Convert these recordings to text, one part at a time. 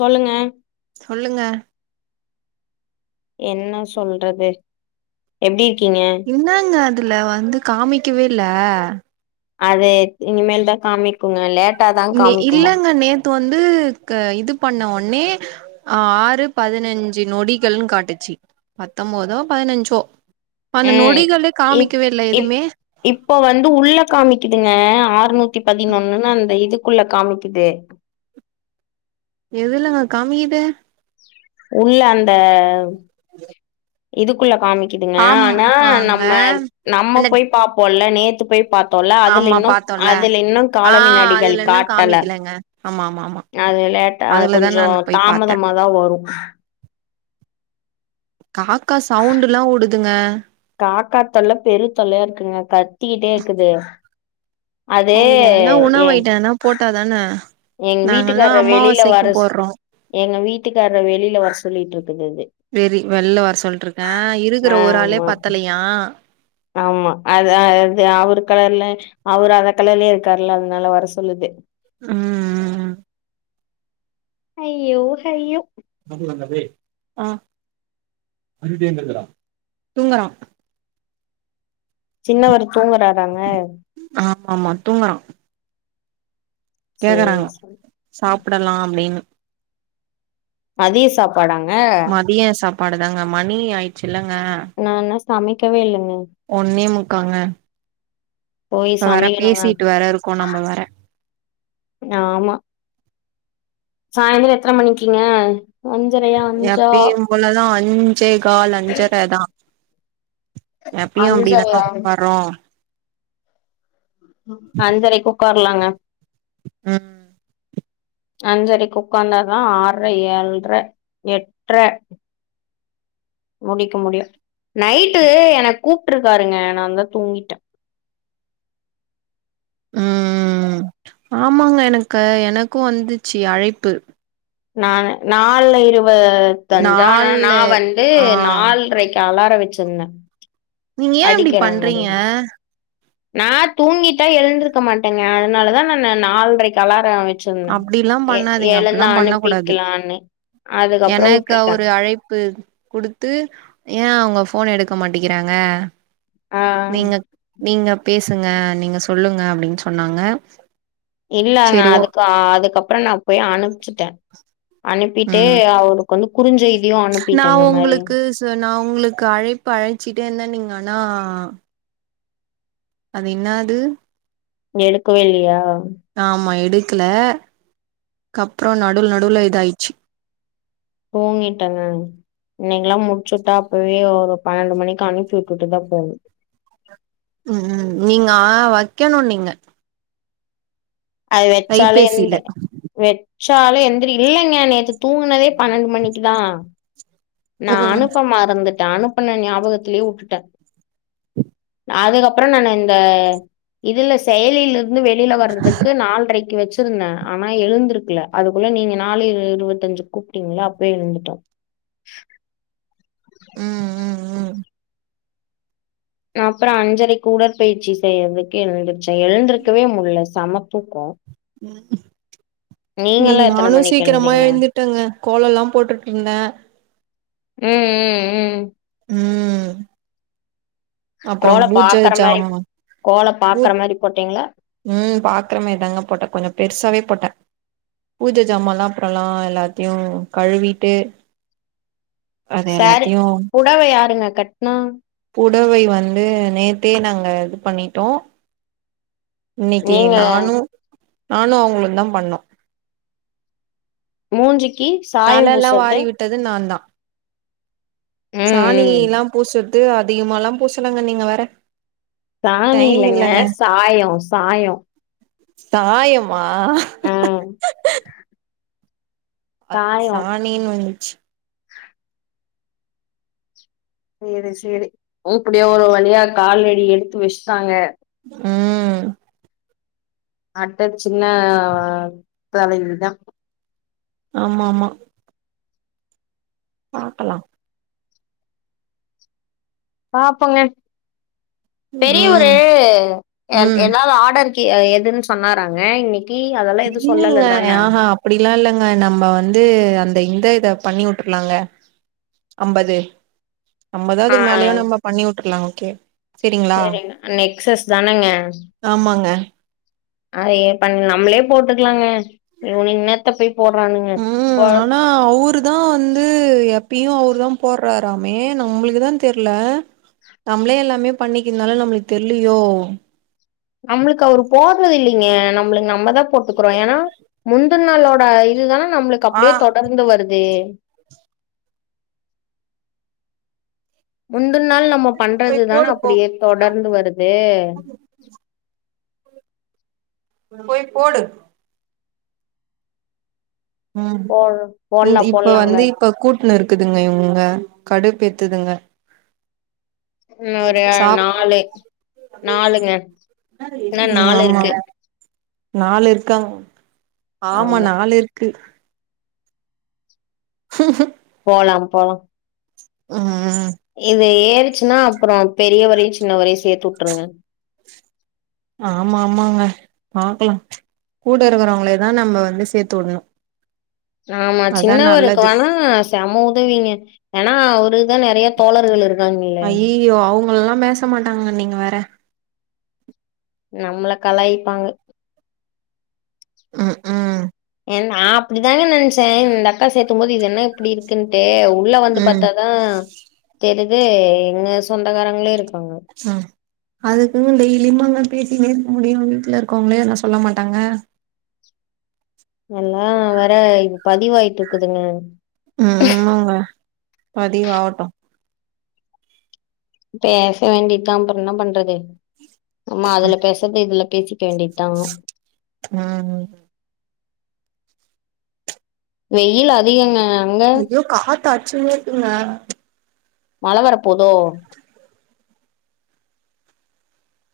சொல்லுங்க சொல்லுங்க என்ன சொல்றது எப்டி இருக்கீங்க இன்னாங்க அதுல வந்து காமிக்கவேல்ல அது இனிமேல் தான் காமிக்குங்க லேட் இல்லங்க நேத் வந்து க இது பண்ண உடனே ஆறு பதினஞ்சு நொடிகள்னு காட்டுச்சு பத்தொன்போதோ பதினஞ்சோ இப்ப அந்த நொடிகளே காமிக்கவே இல்லை எதுமே இப்ப வந்து உள்ள காமிக்குதுங்க ஆறநூத்தி பதினொன்னுன்னு அந்த இது க்குள்ள காமிக்குதே எதுலங்க காமிகுது உள்ள அந்த இதுக்குள்ள காமிக்குதுங்க ஆம் ஆனா ஆங்க நம்ம நம்ம அந்த போய் பாப்போம்ல்ல நேத்து போய் பாத்தோம்ல அதுல ஆமா இன்னு பாத்தோல்ல அதுல இன்னு ஆ கால வினாடிகள் அதுல இன்னு காட்டல காமிக்கலங்க ஆமா ஆமா ஆமா அதுலேட்டா அதுலதா கொஞ்சோ நான் போய் பாத்தே தாமதமாதா வரும் காக்கா சவுண்டுல்லாம் உடுதுங்க காக்காத்தொல்ல பெரி தொல்லையா இருக்குங்க கத்திக்கிட்டே இக்குது அது அதுக்கு எதனா உணவு ஏன் ஐட்டோ எதனா போட்டாதான எங்க நாங்கல்லா வீட்டுக்கார வெளியில வர அமாவாசைக்கு சொ போட்றோ எங்க வீட்டுக்கார வெளியில வர சொல்லிட்டு இருக் வெறி வெள்ள வர சொல்லிட்ருக்கா இருக்கிற ஒரு ஆளே ஆமா பத்தலையா ஆமா அது அது அவர் கலர்ல அவர் அது கலர்லயே இருக்காருல அதனால வர சொல்லுது ம் ம்ம் ஐயோ ஹயோ [unintelligible] ஆ [inaudible] தூங்கரான் சின்னவரு தூங்கறாராங்க ஆமா தூங்கரா சேரி கேக்குறாங்க சேரி சாப்பிடலாம் அப்டின்னு மதிய சாப்பாடாங்க ப்பாடு தாங்க மணி ஆயிச்சு இல்லங்க நா இன்னு சமைக்கவே இல்லங் ஒன்னே முக்காங்க போய் இப்ப வேர சமைக்கணுங்க பேசிட்டு வேர இருக்கோம் நம்ம வேர ஆமா சாய்ந்தரம் எத்தனை மணிக்கங்க அஞ்சரையா அஞ்சா எப்பயு போலதா அஞ்சே கால் அஞ்சரைதா எப்பயும் அப்டிதானே அஞ்சரையா உக்காறோ அஞ்சரைக்கு உக்காரலாங்க ம் அஞ்சரைக்கு உக்காந்தாதான் ஆர்ரே ஏல்ரே எட்ரே முடிக்க முடியு நைட்டு எனக்கு கூப்பிட்டு இருக்காருங்க நான்ந்தா தூங்கிட்டே [inaudible] உம் ஆமாங்க எனக்கு எனக்கு வந்துச்சு அழைப்பு நானு நால்இரு தஞ்சா நாலு நான் வந்து ஆ நாலரைக்கு அலார வச்சிருந்தே நீங்க ஏன் இப்டி பண்றீங்க அடிக்கிறமாரி நா தூங்கிட்டா எழுந்திருக்க மாட்டேங்க அதனாலதா நானு நால்ரைக்கு அலார வ ச்சொன்ன அப்டில்லா பண்ணாதீங்க அப்டில்லா எழுந்து பண்ண கூடாது அனுப்பிக்கலானு அதுக்கப்ற எனக்கு வுட்டுட்ட ஒரு அழைப்பு குடுத்து ஏ அவுங்க போன எடுக்க மாட்டிகிறாங்க ஆ நீங்கப் நீங்க பேசுங்க நீங்க சொல்லுங்க அப்டின் சொன்னாங்க இல்லங்க செரி ஓ அதுக்கு அதுக்கப்ற நா போய் அனுப்ச்சுட்ட அன் அனுப்பிட்டு ம் அவளுக்கு வந்து குறுஞ்செய் நா உங்ளுக்கு ச நா உங்ளுக்கு அழைப்பு அழைச்சிட்டேந்த நீங்க ஆனா அது என்னாது எடுக்கவேயில்லியா க்ல கப்புற நடுவுல நடுவுல இதாயிச்சு தூங்கிட்டங்க இன்னைக்லா முட்ச்சுட்டா அப்பவே ஒரு பனண்டு மணிக்கு அனுப்பி வுட்டுட்டுதா போனு உம் நீங்க ஆ வக்கணு நீங்க அது வெச்சாலேந் கைபேசில வெ ச்சாலு எந்திரி இல்லங்க நேத்து தூங்கனதே பனண்டு மணிக்குதா நா ம் அனுப்ப மறந்துட்ட அனுப்புன நியாபகத்லியே வுட்டுட்ட அதுக்கப்ற நானு இந்த இதுல செயலிலரு ந்து வெளில வரதுக்கு நால்ரைக்கு வச்சு வச்சிருந்த ஆனா எழுந்திருக்ல அதுக்குள்ள நீங்க நாலு இருவத்தஞ்சுக் கூப்ட்டீங்கள அப்பியே எழுந்துட்ட [inaudible] உம் உம் உம் அப்ற அஞ்சரைக் குடற்பயிற்சி செய்றதுக்கு எழுந்துருச்ச எழுந்திருக்வே முல்ல செமத்தூக்கோ உம் நீங்க எத்தன நானு மணிக்கு சீக்கிரமா எழுந்தீங்க எழுந்துட்டங்க கோலலா போட்டுட்ருந்தே உம் உம் உம் உம் அப்றம் கோல பூஜ பாக்குற மாரி ஜாம்மா கோல பாக்குற பூஜ் மாரி போட்டீங்களா உம் பாக்கறமே தாங்க போட்ட கொஞ்ச பெருசாவே போட்ட பூஜை ஜாமாலாம் அப்றலா எல்லாத்தையு கழுவிட்டு அது சேரு எல்லாத்தையு புடவ யாருங்க கட்னா புடவை வந்து நேத்தே நாங்க இது பண்ணிட்டோ நீங்க இன்னைக்கிட்ட நானு நானு அவுங்ளுந்தா பண்ணோ மூஞ்சிக்கு சாயம் தலல்லா பூசறது ம் ம் சாணிலா பூசறது அதிகமாலா பூசலங்க நீங்க வேற டைம் சாணியிலங்க இல்லங்க சாயோ சாயோ சாயமா அ அ சாயோ சாணினு வந்து சேரி சேரி ஊப்புடியா ஒரு வழியா காலடி எடுத்து வஸ்ட்டாங்க உம் அட்ட சின்ன தலைவிதா ஆமாமா பாக்கலா பாப்பொங்க பெரிய ஒரு ம் எ ம் ஏதாவது ஆர்டர் கி எதுன் சொன்னாராங்க இன்னைக் இல்லங்க ஆஹா அப்டிலா இல்லங்க நம்ம வந்து அந் இந்த இந்த இத பண்ணி வுட்ரலாங்க அம்பது ஆ அம்பதாவதுக்கு மேலியு நம்ம பண்ணி வுட்ரலா ஓகே செரிங்களா சரிங்க நெக்சஸ் தானேங்க ஆமாங்க அது பண்ண நம்மளே போட்டுக்கலாங்க இ இன்னத்த போய் போடுறானுங்க. போ ம் ஆனா அவரு தான் வந்து எ ப்பயும் அவரு தான் போட்றாராமே நம்மளுக்கு தான் தெர்ல நம்மளே எல்லாமே பண்ணிக்க இருந்தாலும் நம்மளுக்கு தெர்லையோ ங்ஙே நம்மளுக்கு நம்மதான் போட்டுக்கறோம் ஏன்னா முந்த நாளோட இதுதானா நம்மளுக்கு ஆ அப்டியே தொடர்ந்து வருது முந்தன்நாள் நம்ம போய் பண்றதுதான போடு போ அப்படியே தொடர்ந்து வருது போய் போடு உம் போ போடலாம் இப்ப போடலாங்க. வந்து இப்ப கூப் இருக்குதுங்க இவுனுங்க கடுப்பு ஏத்துதுங்க இன்னும் ஒரு சாப் உம் இன்னும் ஆமா இருக்கு. நாள் இருக்காங்க ஆமா நாள் இருக்கு ஹ போலாம் போலாம் உஹ்ம் ம் து ஏறிச்சுன்னா அப்புறம் பெரியவரையும் சின்ன வரையும் சேர்த்து வுட்ருங்க ஆமா ஆமாங்க பாக்கலாம் கூட இருக்கறவங்களே தான் நம்ம வந்து சேர்த்து வுடணும் ஆமா சின்னவருக்கு வேணா செம உதவீங்க ஏன்னா ஒரு தான் நிறைய தோழர்கள் இரு அய்யய்யோ அவங்களெல்லாம் பேச மாட்டாங்க நீங்க வேற நம்மள கலாயிப்பாங்க உஹ்ஹும் நான் அப்படி தாங்க நினைச்சேன் இந்த அக்கா சேத்துக்கும் போது இது என்ன இப்டி இருக்குன்ட்டு உள்ள வந்து ம் பத்தாதான் தெரிது எங்க சொந்தகாரங்களே இருக் ஆஹ அதுக்குங்க டெய்லிமாங்க பேசி நே இருக்க முடியும் வீட்டுல இருக்கோங்களே என்ன சொல்ல மாட்டாங்க எல்லாம் வேற இ பதிவாயிட்டு இருக்குதுங்க உம் மாங்க பதிவாட்டும் பேச வேண்டிதான் அப்புறம் என்ன பண்றது நம்ம அதுல பேசறது இதுல பேசி வேண்டித்தான் ம் வெயில் அதிகங்க அங்க ஐயோ காத்தச்சுனேருங்க மழை வரப் போதோ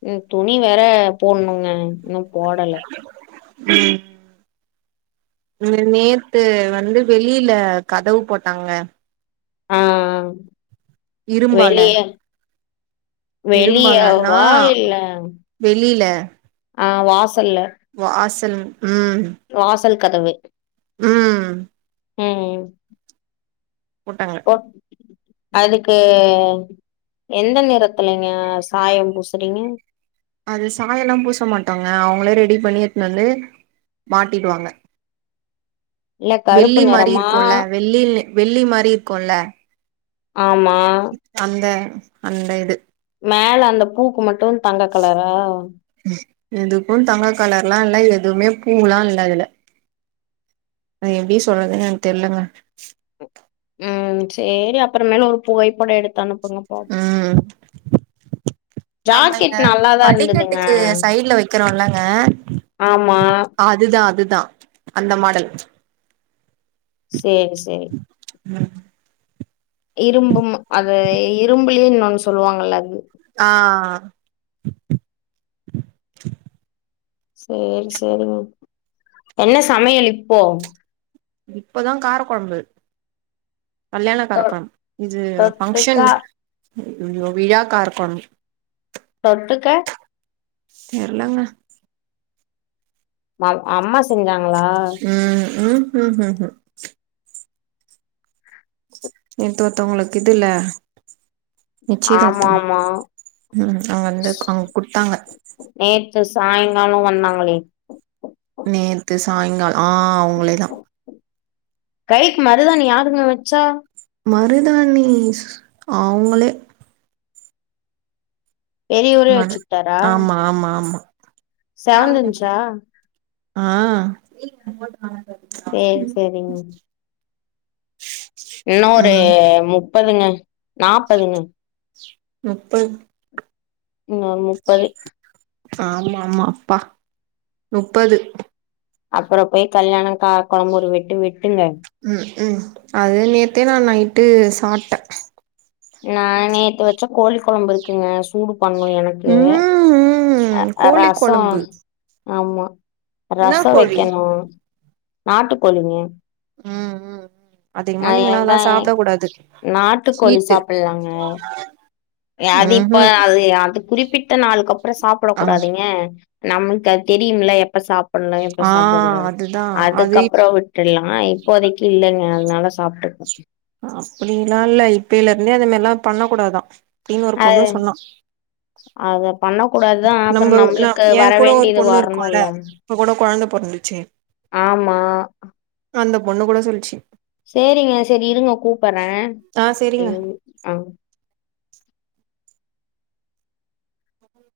உம் துணி வேற போடணுங்க இன்னும் போடல உம் இவுரு நேத்து வந்து வெளியில கதவு போட்டாங்க ஆஹ் அஹ் இரும்பால இரும்பாலன்னா வெளியவா இல்ல வெளியில ஆஹ் வாசல்ல வாசல் வாசல் கதவு உம் ஹுஹ்ம் போட்டாங்க அதுக்கு எந்த நிறத்துலங்க சாயம் பூசுறீங்க அது சாயம் எல்லாம் பூச மாட்டாங்க அவங்களே ரெடி பண்ணி எத்துனு வந்து மாட்டிடுவாங்க இல்ல கருப்பு வெள்ளி மாரி நிறமா இருக்குல்ல வெள்ளி வெள்ளி மாரி இருக்குல்ல ஆமா அந்த அந்த இது மேல அந்த பூக்கு மட்டு தங்க கலரா எதுக்கு தங்க கலர்ல்லா இல்ல எதுமே பூல்லா இல்ல அதுல அது எப்டி சொல்றதுன் எனக் தெர்லங்க ம் சேரி அப்பற மேல் ஒரு புகைப்படோ எடுத்தனுப்புங்க பா ம் நம்ம இங்க இருந்ததுங்க படிக்கட்டுக்கு சைட்ல வெக்கறோல்லங்க ஆமா அது தா அது தா அந்த மாடல் சேரி சேரி ம் இரும்பும் அது இரும்புலே இன்னோன் சொல்வாங்கல்ல அது ஆ சேரி சேரிங்க என்ன சமையல் இப்போ இப்பதா கார கொழம்பு கல்யாண கார தொ கொழம்பு இது ஃபங்க்ஷன் தொட்டுக்கா ஓ விழா கார கொழம்பு தொட்டுக்க தெர்லங்க ம அம்மா செஞ்சாங்களா ம் ம் ம் ம் ம் நேத் ஒருத்தவங்களுக்கு இதுல ஆமா நிச்சயதார்த்தம் ஆமா ம் அவுங்க வந்து அவுங் குடுத்தாங்க து சாய்ங்காலோ வந்தாங்களே நேத்து சாய்ங்கால் ஆ அவுங்களே தா கைக்கு மருதாணி யாருங்க வச்சா மருதாணி அவுங்களே பெரியவரே மரு வெச்சுட்டாரா ஆமா ஆமா ஆமா செவந்திர்ந்ச்சா ஆ சேரி சேரிங்க இன்னு ஒரு ம் முப்பதுங்க, நாப்பதுங்க முப்பத் இன்னோர் முப்பது ஆமா ஆமா அப்பா முப்பது அப்பறோ போய் கல்யாண கார கொழம்பு ஒரு வெட்டு வெட் ம்க்ம் அது நேத்தே நா நைட்டு சாப் நா நேத்து வெச்ச கோழி கொழம்பிருக்குங்க சூடு பண்ணு எனக்கு ம் அ ம் அ கோழி ரசோ கொழம்பு ஆமா என்னா ரசோ கோழி வெக்கனு நாட்டுக்கோழிங்க ம் ம் அதிகமா அது நீங்கல்லா அத்ல்லா ஏதா சாப்ட கூடாது ஈட்டு ல்லாங்க ய அது இப்ப ம்ஹும் அது ய அது குறிப்பிட்ட நாளுக்கப்றோ சாப்ட ஆ கூடாதுங்க நம்ளுக் அத் தெரியுமில்ல எப்ப சாப் பட்ணு எப்ப ஆ சாப்டக்கூடாது அதுதா அது அதுக்கப்றோ விட்டுர்லா இப்போதைக்கு இல்லங்க அத்னால சாப்ட்டுப்ப அ அப்டில்லா இல்ல இப்பைலருந்தே அந்த மேர்ல்லா பண்ணக்கூடாதா கூடாதான் அப்டினு ஒரு பொண்ணு அது சொன்னா அத பண்ண கூடாதுதா அப்புறோ நம்ப நா நம்மளுக்கு ஏ வர கூட ஒரு வேண்டியது பொண்ணு இருக்குல்ல வரணும்ல இப்ப கூட கொழந்த பொறந்துச்சு ஆமா அந்த பொண்ணு கூட சொல்ச்சு சேரிங்க சரி இருங்க கூப்பறே ஆ சேரிங்க